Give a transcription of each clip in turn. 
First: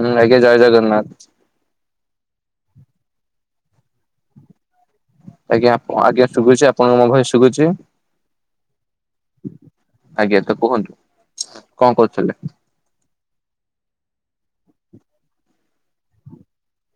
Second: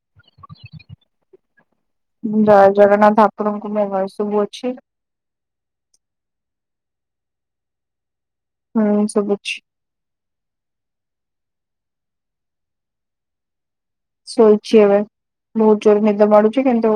ହୁଁ ଆଜ୍ଞା ଜୟ ଜଗନ୍ନାଥ। ଜୟ ଜଗନ୍ନାଥ ଆପଣଙ୍କୁ ମୋ ଭଏସ୍ ଶୁବୁଅଛି? ଆଜ୍ଞା ଆଜ୍ଞା ଶୁଗୁଛି। ଆପଣଙ୍କୁ ମୋ ଭଏସ୍ ଶୁଗୁଛି? ହୁଁ ଶୁବୁଛି। ଆଜ୍ଞା ତ କୁହନ୍ତୁ କଁ କରୁଥିଲେ? ଶୋଇଛି ଏବେ ବହୁତ ଜୋର ନିଦ ମାଢୁଛି କିନ୍ତୁ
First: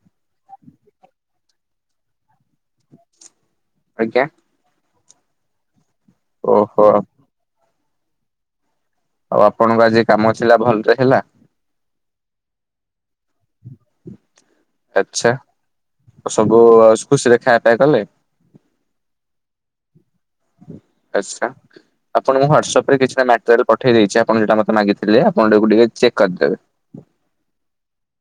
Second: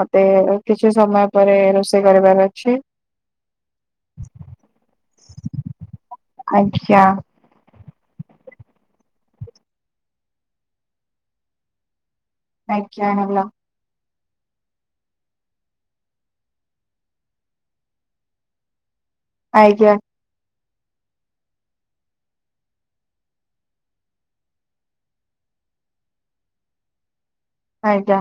ମତେ କିଛି ସମୟ ପରେ ରୋଷେଇ କରିବାର ଅଛି। ଆଜ୍ଞା। ଓହୋ ଆଜ୍ଞା। ଆଉ ଆପଣଙ୍କ ଆଜି କାମ ଥିଲା ଭଲରେ ହେଲା? ଆଜ୍ଞା ହେଲା। ଆଚ୍ଛା ଆଉ ସବୁ ଆଉ ଖୁସିରେ ଖାଇଆ ପିଇବା କଲେ? ଆଜ୍ଞା। ଆଚ୍ଛା। ଆପଣଙ୍କୁ ହ୍ୱାଟସପ ରେ କିଛିଟା ମାଟେରିଲ୍ ପଠେଇ ଦେଇଚି ଆପଣ ଯାଉଟା ମତେ ମାଗିଥିଲେ। ଆପଣ ତାକୁ ଟିକେ ଚେକ୍ କରିଦେବେ। ଆଜ୍ଞା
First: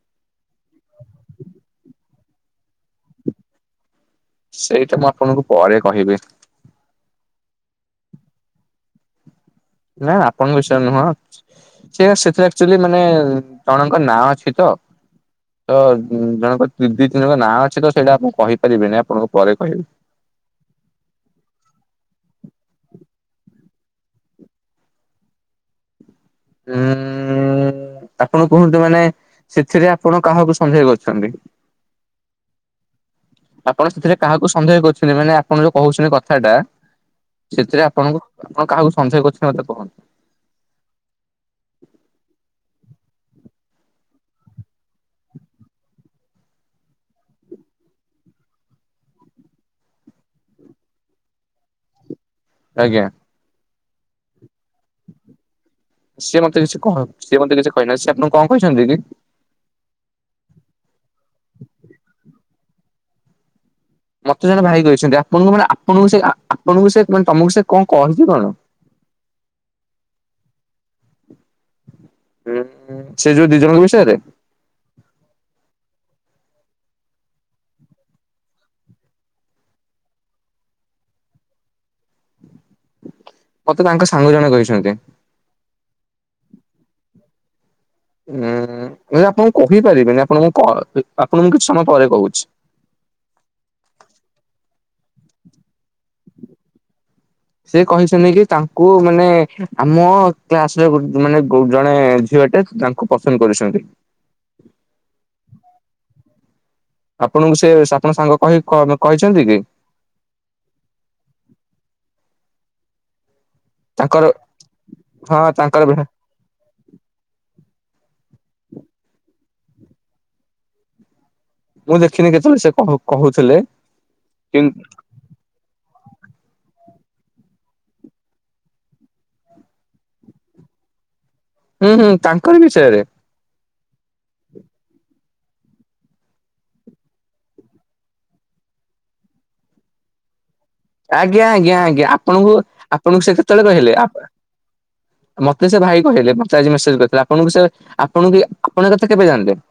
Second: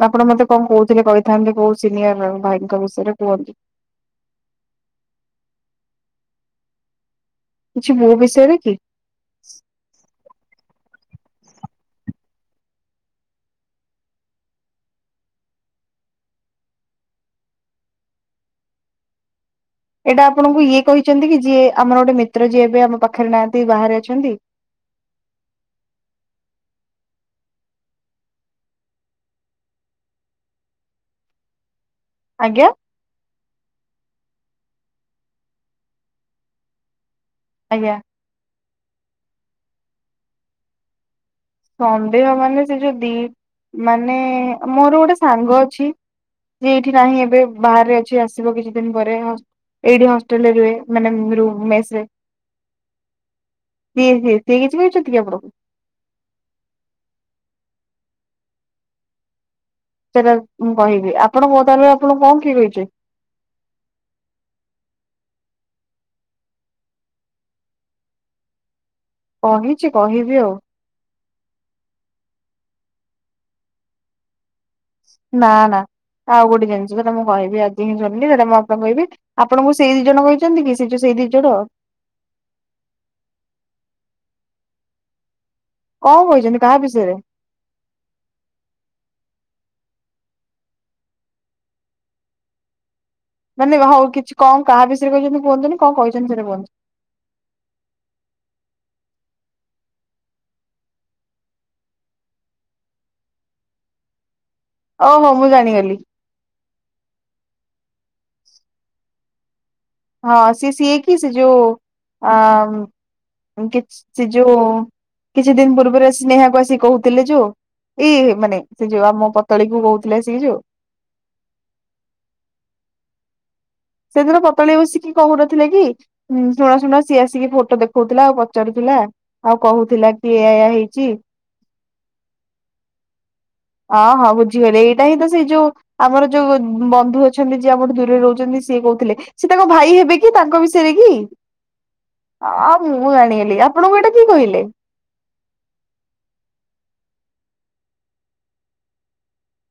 ତ ଆପଣ ମତେ କଁ କହୁଥିଲେ କହିଥାନ୍ତେ କୋଉ ସିନିୟର ଭାଇଙ୍କ ବିଷୟରେ କୁହନ୍ତୁ। ସେଇଟା ମୁଁ ଆପଣଙ୍କୁ ପରେ କହିବି। କିଛି ମୋ ବିଷୟରେ କି? ନା ଆପଣଙ୍କ ବିଷୟରେ ନୁହଁ। ସେ ସେଥିରେ ଆକ୍ଚୁଏଲି ମାନେ ଜଣଙ୍କ ନାଁ ଅଛି ତ। ତ ଜଣଙ୍କ ଦି ତିନି ଜଣଙ୍କ ନାଁ ଅଛି ତ ସେଇଟା ମୁଁ କହିପାରିବିନି ଆପଣଙ୍କୁ ପରେ କହିବି। ଏଇଟା ଆପଣଙ୍କୁ ଇଏ କହିଚନ୍ତି କି ଯିଏ ଆମର ଗୋଟେ ମିତ୍ର ଯିଏ ଏବେ ଆମ ପାଖେରେ ନାହାଁନ୍ତି ବାହାରେ ଅଛନ୍ତି? ଉଁ ଆପଣ କୁହନ୍ତୁ ମାନେ ସେଥିରେ ଆପଣ କାହାକୁ ସନ୍ଧେହ କରୁଛନ୍ତି? ଆଜ୍ଞା? ଆପଣ ସେଥିରେ କାହାକୁ ସନ୍ଦେହ କରୁଚନ୍ତି ମାନେ ଆପଣ ଯୋଉ କହୁଛନ୍ତି କଥା ଟା ସେଥିରେ ଆଜ୍ଞା ଆପଣଙ୍କୁ ଆପଣ କାହାକୁ ସନ୍ଦେହ କରୁଚନ୍ତି ମତେ କହନ୍ତୁ। ସନ୍ଦେହ ମାନେ ସେ ଯୋଉ ଦି ମାନେ ମୋର ଗୋଟେ ସାଙ୍ଗ ଅଛି। ଯିଏ ଏଠି ନାହିଁ ଏବେ ବାହାରେ ଅଛି ଆସିବ କିଛି ଦିନ ପରେ। ହସ୍ ଏଇଠି ହଷ୍ଟେଲରେ ରୁହେ ମାନେ ରୁ ମେସ ରେ। ଆଜ୍ଞା। ସିଏ ହି ସିଏ କିଛି କହିଚନ୍ତି କି ଆପଣଙ୍କୁ? ସିଏ ମତେ କିଛି କହ ସିଏ ମତେ କିଛି କହିନାହାଁନ୍ତି। ସିଏ ଆପଣଙ୍କୁ କଣ କହିଚନ୍ତି କି? ସେଇଟା ମୁଁ କହିବି ଆପଣଙ୍କ କୁହନ୍ତୁ ଆପଣଙ୍କୁ କଣ କିଏ କହିଚି? ମତେ ଜଣେ ଭାଇ କହିଛନ୍ତି। ଆପଣଙ୍କୁ ମାନେ ଆପଣଙ୍କୁ ସେ ଆପଣଙ୍କୁ ସେ ମାନେ ତମକୁ ସେ କଣ କହିଛି କଣ? କହିଛି କହିବି ଆଉ। ଉଁ ହୁଁ ସେ ଯୋଉ ଦି ଜଣଙ୍କ ବିଷୟରେ? ନା ନା ଆଉ ଗୋଟେ ଜିନିଷ ସେଟା ମୁଁ କହିବି। ଆଜି ହିଁ ଜାଣିଲି ସେଟା ମୁଁ ଆପଣ କହିବି। ଆପଣଙ୍କୁ ସେଇ ଦି ଜଣ କହିଛନ୍ତି କି ସେ ଯୋ ଉ ସେଇ ଦି ଜଣ? ମତେ ତାଙ୍କ ସାଙ୍ଗ ଜଣେ କହିଛନ୍ତି। କଣ କହିଛନ୍ତି କାହା ବିଷୟରେ? ହୁଁ ମୁଁ ଆପଣଙ୍କୁ କହିପାରିବିନି ଆପଣଙ୍କୁ କ ଆପଣଙ୍କୁ କିଛି ସମୟ ପରେ କହୁଚି। ମାନେ ଯାହା ହଉ କିଛି କଣ କାହା ବିଷୟରେ କହିଛନ୍ତି କୁହନ୍ତୁନି କଣ କହିଛନ୍ତି କୁହନ୍ତୁ? ସେ କହିଛନ୍ତି କି ତାଙ୍କୁ ମାନେ ଆମ କ୍ଲାସରେ ଗୋ ମାନେ ଜଣେ ଝିଅଟେ ତାଙ୍କ କୁ ପସନ୍ଦ କରୁଛନ୍ତି। ଓହୋ ମୁଁ ଜାଣିଗଲି। ଆପଣଙ୍କୁ ସେ ଆପଣ ସାଙ୍ଗ କହି କ କହିଛନ୍ତି କି? ହଁ ସିଏ ସିଏକି ସେ ଯଉ ଆ କି ତାଙ୍କର ସେ ଯୋଉ ହଁ କିଛି ଦିନ ତାଙ୍କର ପୂର୍ବରୁ ଆସ ସ୍ନେହାକୁ ଆସିିକି କହୁ ଥିଲେ ଯୋଉ ଏଇ ମାନେ ସେ ଯୋଉ ଆମ ପତଳୀ କୁ କହୁଥିଲେ ଆସିକି ଯୋଉ। ମୁଁ ଦେଖିନି କେତେବେଳେ ସେ କଣ କହୁଥିଲେ। ସେଦିନ ପତଳି ହୁଁ ବସିକି କହୁନଥିଲା କି ଶୁଣ ଶୁଣ ସିଏ ଆସିକି ଫୋଟୋ ଦେଖଉଥିଲା ଆଉ ପଚାରୁଥିଲା। ଆଉ କହୁଥିଲା କି ଏୟା ଏୟା ହେଇଚି। ହୁଁ ହୁଁ ତାଙ୍କରି ବିଷୟରେ। ଆ ହା ବୁଝିଗଲି ଏଇଟା ହିଁ ତ ସେଇ ଯୋଉ ଆମର ଯୋଉ ବନ୍ଧୁ ଅଛନ୍ତି ଯିଏ ଆମଠୁ ଦୂରରେ ରହୁଛନ୍ତି ସିଏ କହୁଥିଲେ, ସେ ତାଙ୍କ ଭାଇ ହେବେ କି ତାଙ୍କ ବିଷୟରେ କି, ଆଜ୍ଞା ଆଜ୍ଞା ଆଜ୍ଞା ଆପଣଙ୍କୁ ଆଉ ମୁଁ ଆପଣଙ୍କୁ ସେ ଜାଣଗଲିି କେତେବେଳେ କହିଲେ? ଆପଣଙ୍କୁ ଏଇଟା କି କହିଲେ? ମତେ ସେ ଭାଇ କହିଲେ ମତେ ଆଜି ମେସେଜ କରିଥିଲେ, ଆପଣଙ୍କୁ ସେ ଆପଣଙ୍କୁ ଆପଣ ଏ କଥା [unintelligible] ଜାଣିଲେ?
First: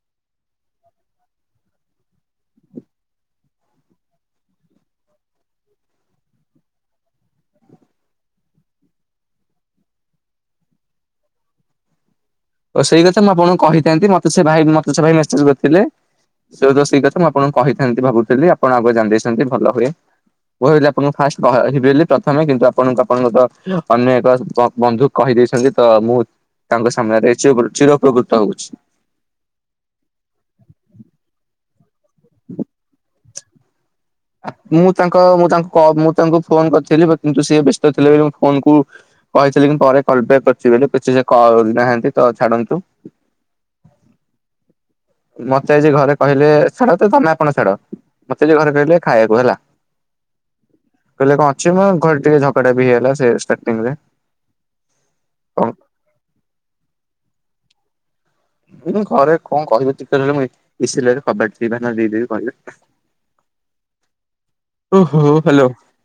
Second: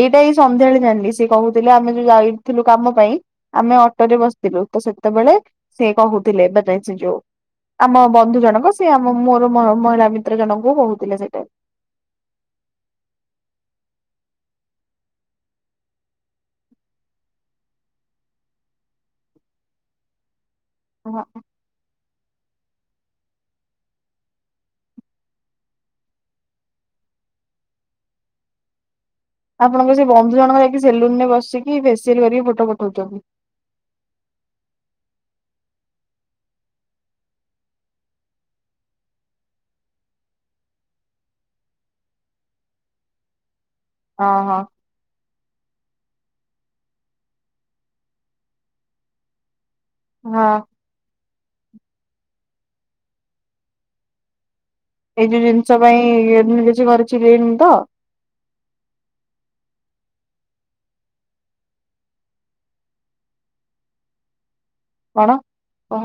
ଏଇଟା ଏଇ ସନ୍ଧ୍ୟାଳେ ଜାଣିଲି ସି କହୁଥିଲେ ଆମେ ଯୋଉ ଯାଇଥିଲୁ କାମ ପାଇଁ। ଆମେ ଅଟୋ ରେ ବସିଥିଲୁ ତ ସେତେବେଳେ ସେ କହୁଥିଲେ ସେ [unintelligible] ଆମ ବନ୍ଧୁ ଜଣକ ସେ ଆମ ମୋର ମ ମହିଳା ମିତ୍ର ଜଣଙ୍କୁ କହୁଥିଲେ ସେଟା। ଓ ସେଇ କଥା ମୁଁ ଆପଣଙ୍କୁ କହିଥାନ୍ତି ମତେ ସେ ଭାଇ ମତେ ସେ ଭାଇ ମେସେଜ କରିଥିଲେ। ସେ ତ ସେଇ କଥା ମୁଁ ଆପଣଙ୍କୁ କହିଥାନ୍ତି ଭାବୁଥିଲି ଆପଣ ଆଗ ଜାଣିଦେଇଛନ୍ତି ଭଲ ହୁଏ। ମୁଁ ଭାବିଲି ଆପଣଙ୍କୁ ଫାଷ୍ଟ ବାହା ହେବେଲି। ପ୍ରଥମେ କିନ୍ତୁ ଆପଣଙ୍କୁ ଆପଣଙ୍କ ତ ଅନ୍ୟ ଏକ ବନ୍ଧୁ କହିଦେଇଛନ୍ତି ତ ମୁଁ ତାଙ୍କ ସାମ୍ନାରେ ଚି ଚିର ପ୍ରକୃତ ହଉଛି। ଆପଣଙ୍କ ସେ ବନ୍ଧୁ ଜଣଙ୍କ ଯାଇକି ସେଲୁନ ରେ ବସିକି ଫେସିଆଲ କରିକି ଫୋଟ ପଠଉଛନ୍ତି। ମୁଁ ତାଙ୍କ ମୁଁ ତାଙ୍କୁ କ ମୁଁ ତାଙ୍କୁ ଫୋନ କରିଥିଲି କିନ୍ତୁ ସିଏ ବ୍ୟସ୍ତ ଥିଲେ ବୋଲି ମୋ ଫୋନ କୁ କହିଥିଲେ କି ପରେ କଲ ବ୍ୟାକ୍ କରୁଛି ବୋଲି କିଛି ସେ କରିନାହାନ୍ତି ତ ଛାଡ଼ନ୍ତୁ। ହଁ ହଁ। ମତେ ଆଜି ଘରେ କହିଲେ ଛାଡ ତ ତମେ ଆପଣ ଛାଡ ମତେ ଆଜି ଘରେ କହିଲେ ଖାଇବାକୁ ହେଲା। ହଁ। କହିଲେ କଣ ଅଛି ମୁ ଘରେ ଟିକେ ଝଗଡା ବି ହେଇଗଲା ଷ୍ଟାର୍ଟଟିଙ୍ଗ ରେ। ଏଇ ଯୋଉ ଜିନିଷ ପାଇଁ ଏମତି କିଛି [unintelligible] ଘରେ କଣ କହିବ [unintelligible] ମିଶିଲେଣୀ ଦେଇଦବି କହିବେ। ଓହୋ କଣ ହଲୋ କହ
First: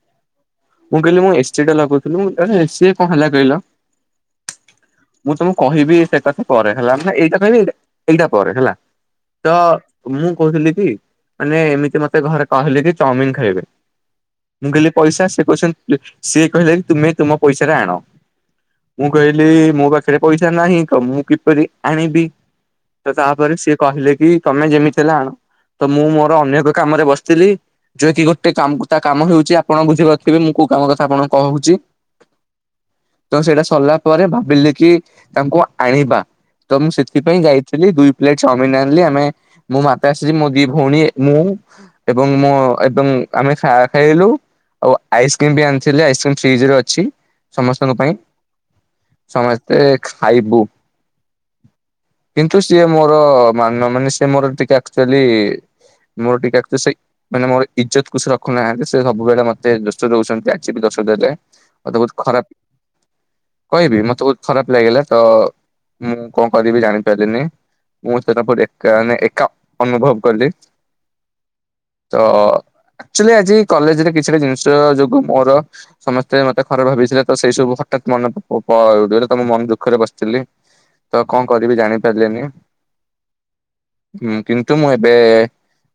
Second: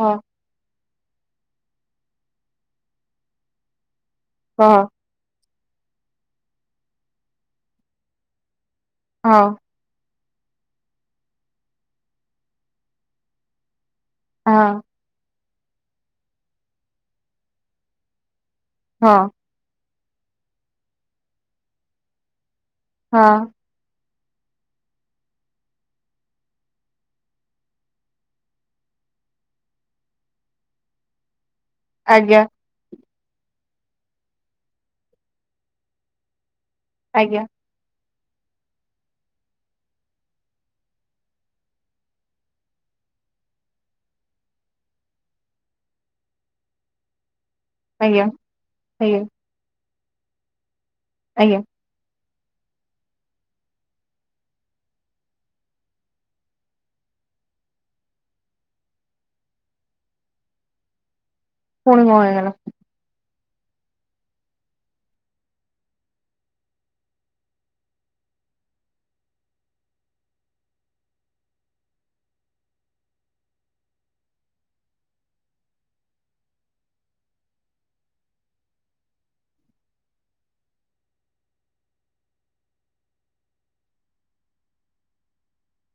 ମୁଁ କହିଲି ମୁଁ ଏ ଟା ଲଗାଉଥିଲି ଏସି କଣଲା କହିଲ? ହଁ। ମୁଁ ତମକୁ କହିବି ସେ କ ସେ ପରେ ହେଲା ମାନ ଏଇଟା କହିବି ଏଇଟା ପରେ। ହଁ ତ ମୁଁ କହୁଥିଲି କି ମାନେ ଏମିତି ମତେ ଘରେ କହିଲି କି ଚାଉମିନ ଖ ଖାଇବେ ହଁ ମୁଁ କହିଲି ପଇସା ସେ କହୁଛନ୍ତି ସିଏ କହିଲେ କି ତୁମେ ତୁମ ପଇସାରେ ଆଣ। ମୁଁ ହଁ କହିଲି ମୋ ପାଖରେ ପଇସା ନାହିଁ ତ ମୁଁ କିପରି ଆଣିବି? ତ ହଁ ତାପରେ ସେ କହିଲେ କି ତମେ ଯେମିତି ହେଲା ତ ମୁଁ ମୋର ଅନେ ଏକ କାମରେ ବସିଥିଲି। ଯୋଏ କି ଗୋଟେ କାମ ତା କାମ ହଉଛି ଆପଣ ବୁଝି [unintelligible] ମୁଁ କୋଉ କାମ କଥା ଆପଣ କହୁଛି। ଆଜ୍ଞା। ତ ସେଇଟା ସରିଲା ପରେ ଭାବିଲି କି ତାଙ୍କୁ ଆଣିବା ତ ମୁଁ ଆଜ୍ଞା ସେଥିପାଇଁ ଯାଇ ଆ ଦୁଇ ପ୍ଲେଟ ଚାଉମିନ ଆଣିଲି ଆମେ ମୋ ମାତାଶ୍ରୀ ମୋ ଦି ଭଉଣୀ ମୁଁ ଏବଂ ମୋ ଏବଂ ଆମେ ଖ ଖାଇଲୁ ଆଉ ଆଇସ୍କ୍ରିମ ବି ଆଣିଥିଲି ଆଇସ୍କ୍ରିମ ଫ୍ରିଜରେ ରଖିଚି। ସମସ୍ତଙ୍କ ପାଇଁ ଆଜ୍ଞା ଆଜ୍ଞା ସମସ୍ତେ ଖାଇବୁ। ଆଜ୍ଞା। କିନ୍ତୁ ସିଏ ମୋର ମାନ ମାନେ ସିଏ ମୋର ଟିକେ ଆକ୍ଚୁଆଲି ମୋର ଟିକେ ଆକଚୁ ସେଇ ମାନେ ମୋର ଇଜତ କୁ ସେ ରଖୁନାହାନ୍ତି ସେ ସବୁବେଳେ ମତେ ଦୋଷ ଦଉଛନ୍ତି ଆଜି ବି ଦୋଷ ଦେଲେ। ମତେ ପୁଣି ବହୁତ କଣ ହେଇଗଲା ଖରାପ କହିବି ମତେ ବହୁତ ଖରାପ ଲାଗିଲା ତ ମୁଁ କଣ କରିବି ଜାଣିପାରିଲିନି। ମୁଁ [unintelligible] ଏକା ମାନେ ଏକା ଅନୁଭବ କଲି। ତ ଆଚୁଲି ଆଜି କଲେଜରେ କିଛିଟା ଜିନିଷ ଯୋଗୁ ମୋର ସମସ୍ତେ ମତେ ଖରାପ ଭାବିଥିଲେ ତ ସେଇ ସବୁ ହଠାତ୍ ମନେ ପ ପ ପଳ ଯୋଉଟା ତ ମୁଁ ମନ ଦୁଃଖରେ ବସିଥିଲି। ତ କଣ କରିବି ଜାଣି ପାରିଲିନି। ହୁଁ କିନ୍ତୁ ମୁଁ ଏବେ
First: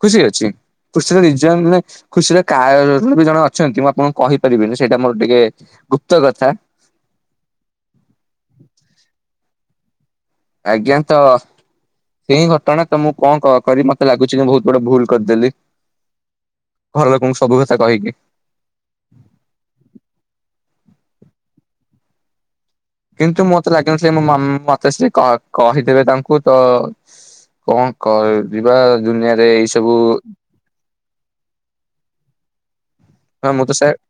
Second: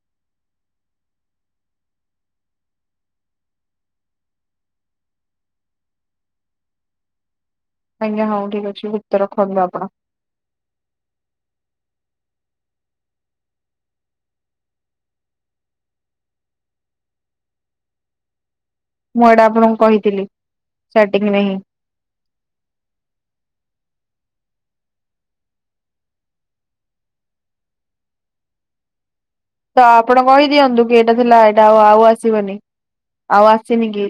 ଖୁସି ଅଛି। ଖୁସି ର ରି ଜିନ ମାନେ ଖୁସିର କାର ବି ଜଣେ ଅଛନ୍ତି ମୁଁ ଆପଣଙ୍କୁ କହିପାରିବିନି ସେଇଟା ମୋର ଟିକେ ଗୁପ୍ତ କଥା। ଆଜ୍ଞା ହଉ ଠିକ ଅଛି ଗୁପ୍ତ ରଖନ୍ତୁ ଆପଣ। ଆଜ୍ଞା ତ କେଇ ଘଟଣା ତ ମୁଁ କଣ କ କରିବି ମତେ ଲାଗୁଚି ମୁଁ ବହୁତ ବଡ ଭୁଲ କରିଦେଲି। ଘର ଲୋକଙ୍କୁ ସବୁ କଥା କହିକି। ମୁଁ ଏଇଟା ଆପଣଙ୍କୁ କହିଥିଲି ଷ୍ଟାର୍ଟିରେ ହିଁ। କିନ୍ତୁ ମତେ ଲାଗିନଥିଲା ମୋ ମାମା ମତେ ସେ କ କହିଦେବେ ତାଙ୍କୁ ତ କଣ କରିବା ଦୁନିଆରେ ଏଇ ସବୁ ଦିଅନ୍ତୁ କି ଏଇଟା ଥିଲା ଏଇଟା ଆଉ ଆଉ ଆସିବନି। ଆଉ ହଁ ମୁଁ ତ ଆସିନି ସେ କି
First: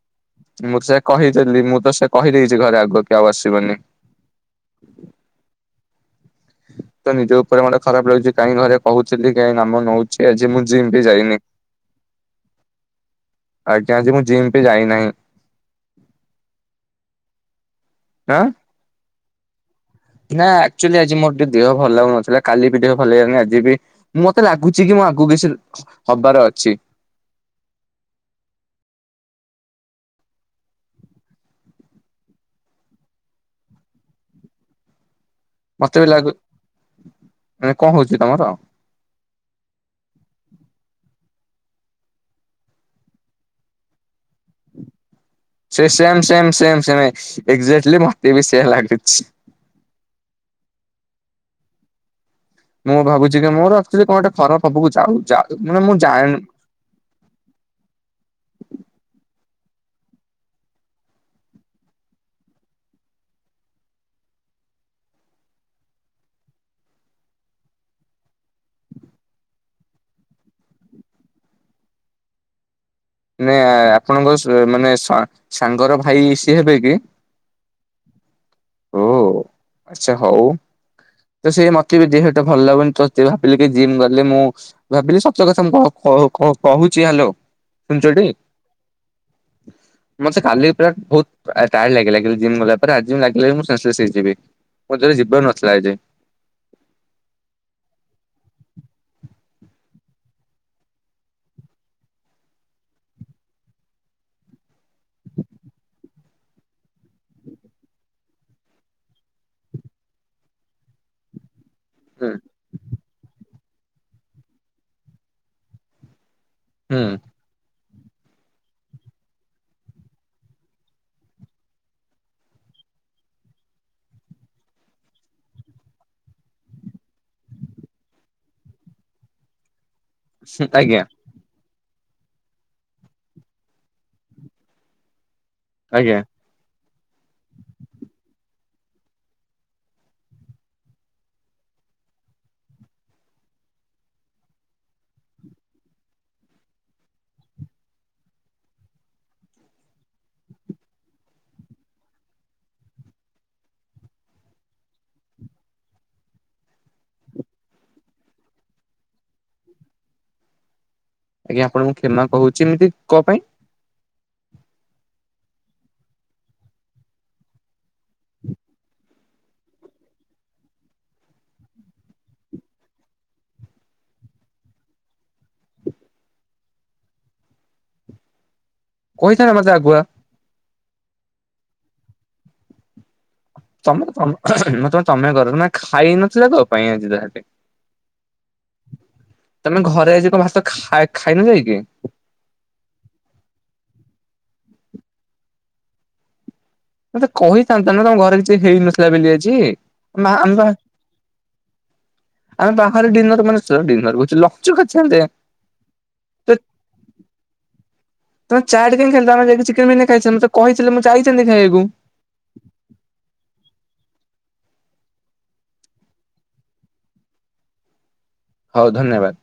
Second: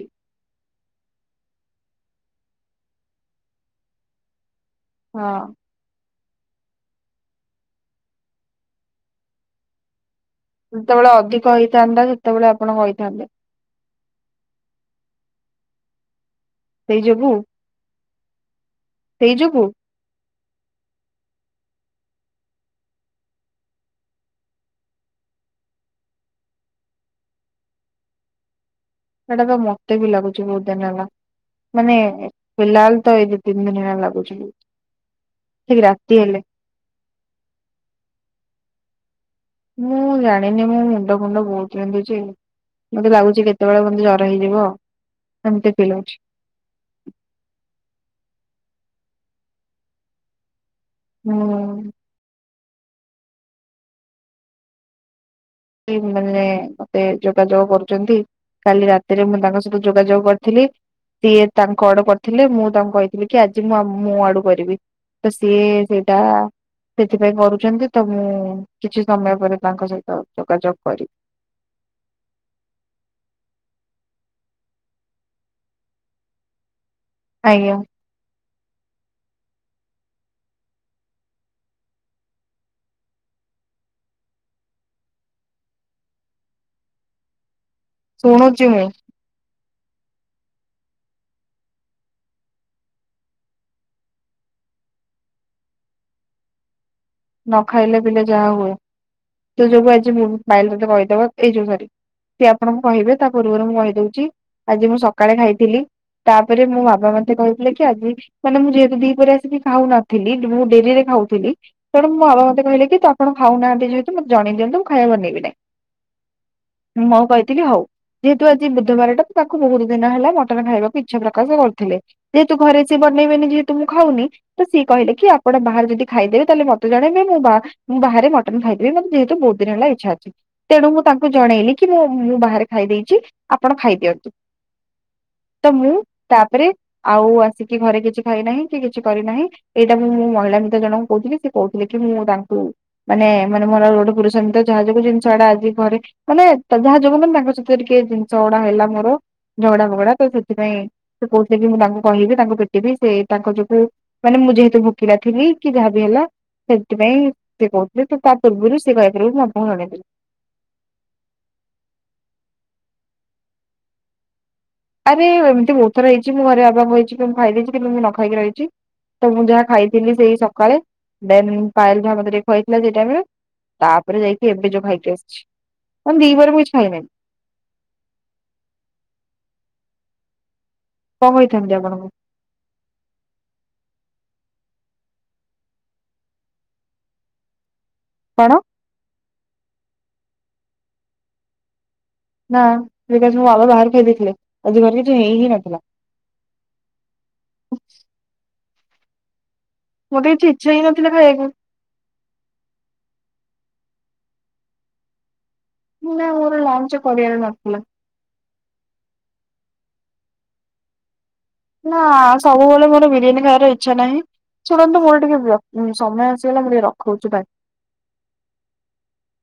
ମୁଁ ତ ସେଆ କହିଦେଲି ମୁଁ ତ ସେ କହିଦେଇଚି ଘରେ ଆଗ କି ଆଉ ଆସିବନି। ହଁ। ତ ନିଜ ଉପରେ ମତେ ଖରାପ ଲାଗୁଛି କାଇହିଁ ଘରେ କହୁଥିଲି କାହିଁ ନାମ ନଉ ଯେତେବେଳେ ଅଧିକ ହେଇଥାନ୍ତା ସେତେବେଳେ ଆପଣ କହିଥାନ୍ତେ। ଆଜ୍ଞା ଆଜି ମୁଁ ଜିମ୍ ପି ଯାଇନାହିଁ। [unintelligible] ଆଁ? ସେଇ ଯୋଗୁ? ନା ଆକ୍ଚୁଆଲି ଆଜି ମୋର ଟିକେ ଦେହ ଭଲ ଲାଗୁନଥିଲା କାଲି ବି ଦେହ ଭଲ ଲାଗିଲାନି ଆଜି ବି। ମତେ ଲାଗୁଛି କି ମୁଁ ଆଗକୁ କିଛି ହବାର ଅଛି। ସେଇଟା ତ ମତେ ବି ଲାଗୁଛି ବହୁତ ଦିନ ହେଲା। ମାନେ ଫିଲାଲ ତ ଏଇ ତିନି ଦିନ ହେଲା ଲାଗୁଚି। ମତେ ବି ଲାଗୁ ମାନେ କଣ ହଉଚି କି ତମର? ମୁଁ ଜାଣିନି ମୋ ମୁଣ୍ଡ ଫୁଣ୍ଡ ବହୁତ ବିନ୍ଧୁଚି। ମତେ ଲାଗୁଚି କେତେବେଳେ ମୋତେ ଜର ହେଇଯିବ। ଏମିତି ସେ ଫିଲ୍ ହଉଛି same same same same exactly ମତେ ବି ସେଆ ଲାଗୁଚି। ହୁଁ। ମୁଁ ଭାବୁଛି କି ମୋର ଆକଚୁଲି କଣ ଗୋଟେ ଖରପ ହବାକୁ ଯାଉ ଯାଉ ମାନେ ମୁଁ ଯାଏନି ଯୋଗାଯୋଗ କରୁଚନ୍ତି କାଲି ରାତିରେ ମୁଁ ତାଙ୍କ ସହିତ ଯୋଗାଯୋଗ କରିଥିଲି ସିଏ ତାଙ୍କ ଅଡୁ କରିଥିଲେ ମୁଁ ତାଙ୍କୁ କହିଥିଲି କି ଆଜି ମୁଁ ମୋ ଆଡୁ କରିବି। ତ ସିଏ ସେଇଟା ସେଥିପାଇଁ କରୁଚନ୍ତି ତ ମୁଁ କିଛି ସମୟ ପରେ ତାଙ୍କ ସହିତ ଯୋଗାଯୋଗ କରିବି। ନା ଆପଣଙ୍କ ମାନେ ସାଙ୍ଗର ଭାଇ ସିଏ ହେବେ କି? ଆଜ୍ଞା। ଓ ଆଛା ହଉ। ତ ସେ ମତେ ବି ଦିହଟା ଭଲ ଲାଗୁନି ତ ହେତ ଭାବିଲି କି ଜିମ୍ ଗଲେ ମୁଁ ଭାବିଲି ସତ କଥା ମୁଁ କ କହ କ କହୁଚି ହ୍ୟାଲୋ ଶୁଣୁଚ ଟି? ଶୁଣୁଛି ମୁଁ ମତେ କାଲି ପୁରା ବହୁତ ଟାୟାଡ ଲାଗିଲା ଜିମ୍ ଗଲା ପରେ ଆଜି ମୁ ଲା ଗିଲା କି ମୁଁ ସେନ୍ସଲେସ ହେଇଯିବି ମୋ ଦେହରେ ଜୀବନ ନଥିଲା ଏଠି। ନ ଖାଇଲେ ପିଲଲେ ଯାହା ହୁଏ। ତୋ ଯୋଗୁ ଆଜି ବ ପାଏଲ ତତେ କହିଦବ ଏଇ ଯୋଉ ସରି ସିଏ ଆପଣଙ୍କୁ କହିବେ ତା ପୂର୍ବରୁ ମୁଁ କହିଦଉଛି ଆଜି ମୁଁ ସକାଳେ ଖାଇଥିଲି ତାପରେ ମୋ ବାବା ମତେ କହିଥିଲେ କି ଆଜି ମାନେ ମୁଁ ଯେହେତୁ ଦିପହରେ ଆସିକି ଖାଉନଥିଲି ମୁଁ ଡେରିରେ ଖାଉଥିଲି ତେଣୁ ମୋ ହୁଁ ବାବା ମତେ କହିଲେ କି ତୁ ଆପଣ ଖାଉନାହାନ୍ତି ଯେହେତୁ ମତେ ଜଣେଇ ଦିଅନ୍ତୁ ମୁଁ ଖାଇବାକୁ ବନେଇବି ନାହିଁ। ହୁଁ ମୁଁ ହଉ କହିଲି। ଥିଲ ହଉ ଯେହେତୁ ଆଜି ବୁଧବାରଟା ତାକୁ ବହୁତ ଦିନ ହେଲା ମଟନ ଖାଇବାକୁ ଇଚ୍ଛା ପ୍ରକାଶ କରିଥିଲେ। ଯେହେତୁ ଘରେ ସିଏ ବନେଇବେନି ଯେହେତୁ ମୁଁ ଖାଉନି ତ ସିଏ କହିଲେ କି ଆପଣ ବାହାରେ ଯଦି ଖାଇଦେବେ ତାହେଲେ ମତେ ଜଣେଇଦେବେ ମୁଁ ବାହାରେ ମଟନ ଖାଇଦେବି ମତେ ଯେହେତୁ ବହୁତ ଦିନ ହେଲା ଇଛା ଅଛି ତେଣୁ ମୁ ଆଜ୍ଞା ତାଙ୍କ ଜଣେଇଲି କି ମୁଁ ମୁଁ ବାହାରେ ଖାଇ ଦେଇଛି ଆପଣ ଖାଇଦିଅନ୍ତୁ। ତ ମୁଁ ଆଜ୍ଞା। ତାପରେ ଆଉ ଆସିକି ଘରେ କିଛି ଖାଇନାହିଁ କି କିଛି କରିନାହିଁ ଏଇଟା ମୁଁ ମୁଁ ମହିଳା ମିତ ଜଣଙ୍କୁ କହୁଥିଲି ସେ କହୁଥିଲେ କି ମୁଁ ତାଙ୍କୁ ମାନେ ମାନେ ମୋର ଗୋଟେ ପୁରୁଷିତ ଯାହା ଯୋଉ ଜିନିଷ ଗଡା ଆଜି ଘରେ ମାନେ ଯାହା ଯୋଗୁ ମାନେ ତାଙ୍କ ସହିତ ଟିକେ ଜିନିଷ ଗୁଡା ହେଲା ମୋର ଝଗଡା ଫଗଡା ତ ସେଥିପାଇଁ ସେ କୋହୁଥିଲେକି ମୁଁ ତାଙ୍କୁ କହିବି ତାଙ୍କୁ ଭେଟିବି ସେ ତାଙ୍କ ଯୋଠୁ ମାନେ ମୁଁ ଯେହେତୁ ଭୋକିଲା ଥିଲି କି ଯାହାବି ହେଲା ସେଥିପାଇଁ ସେ କହୁଥିଲେ ତ ତା ପୂର୍ବରୁ ସେ କହିପାରକୁ ମୁଁ ଆପଣଙ୍କୁ ଜଣେଇଥିଲି। ଆଜ୍ଞା ଆପଣଙ୍କୁ କ୍ଷମା କହୁଛି ଏମିତି କଣ ପାଇଁ? ଆରେ ଏମିତି ବହୁତଥର ରହିଛି ମୁଁ ଘରେ ଆବା ହେଇଛି କି ମୁଁ ଖାଇ ଦେଇଛି କିନ୍ତୁ ମୁଁ ନ ଖାଇକି ରହିଛି। ତ ମୁଁ ଯାହା ଖାଇଥିଲି ସେଇ ସକାଳେ ଦେନ ପାୟଲ ଯାହା ମତେ ଟିକେ ଖୁଇଥିଲା ସେଇ ଟାଇମରେ ତାପରେ ଯାଇକି ଏବେ ଯୋଉ ଖାଇକି ଆସିଛି କ ଦି ପହରେ ମୁଁ କିଛି ଖାଇନାହି। କହିଥାନ୍ତ ମତେ ଆଗୁଆ। କଣ କହିଥାନ୍ତି ଆପଣଙ୍କୁ? ତମକୁ ତ ତମେ ତମେ କରିଦେଲ ନା କଣ ଖାଇ ନଥିଲା କୋ ପାଇଁ ଏତେବେଳେ ଯାକେ। କଣ? ତମେ ଘରେ ଆଜି କଣ ଭାତ ଖ ଖାଇନ ଯାଇକି? ନା ବିକଜ୍ ମୋ ବାବା ବାହାରେ ଖାଇଦେଇଥିଲେ ଆଜି ଘରେ କିଛି ହେଇ ହି ନଥିଲା। ମତେ କହିଥାନ୍ତା ନା ତମ ଘରେ କିଛି ହେଇନଥିଲା ବୋଲି ଆଜି? ମା ମୋତେ କିଛି ଆମେ ବା ଇଛା ହିଁ ନଥିଲା ଖାଇବାକୁ? ଆମେ ବାହାରେ ଡିନର ମାନେ ଡିନର [inaudible] ନା ମୋର ଲାଞ୍ଚ କରିଆରେ ନଥିଲା। ତମେ ଚାଟ କାଇଁ ଖାଇ ତମ ଯାଇି ଚିକେନ ବିରୀୟାନି ଖାଇଥାନ୍ତ ମତେ କହିଥିଲେ ମୁଁ ଯାଇଥାନ୍ତେ ଖାଇବାକୁ। ନା ସବୁବେଳେ ମୋର ବିରିୟାନୀ ଖାଇବାର ଇଚ୍ଛା ନାହିଁ। ଶୁଣନ୍ତୁ ମୋର ଟିକେ ସମୟ ଆସିଗଲା ମୁଁ ଟିକେ ରଖଉଛି ବାଏ। ହଉ ଧନ୍ୟବାଦ।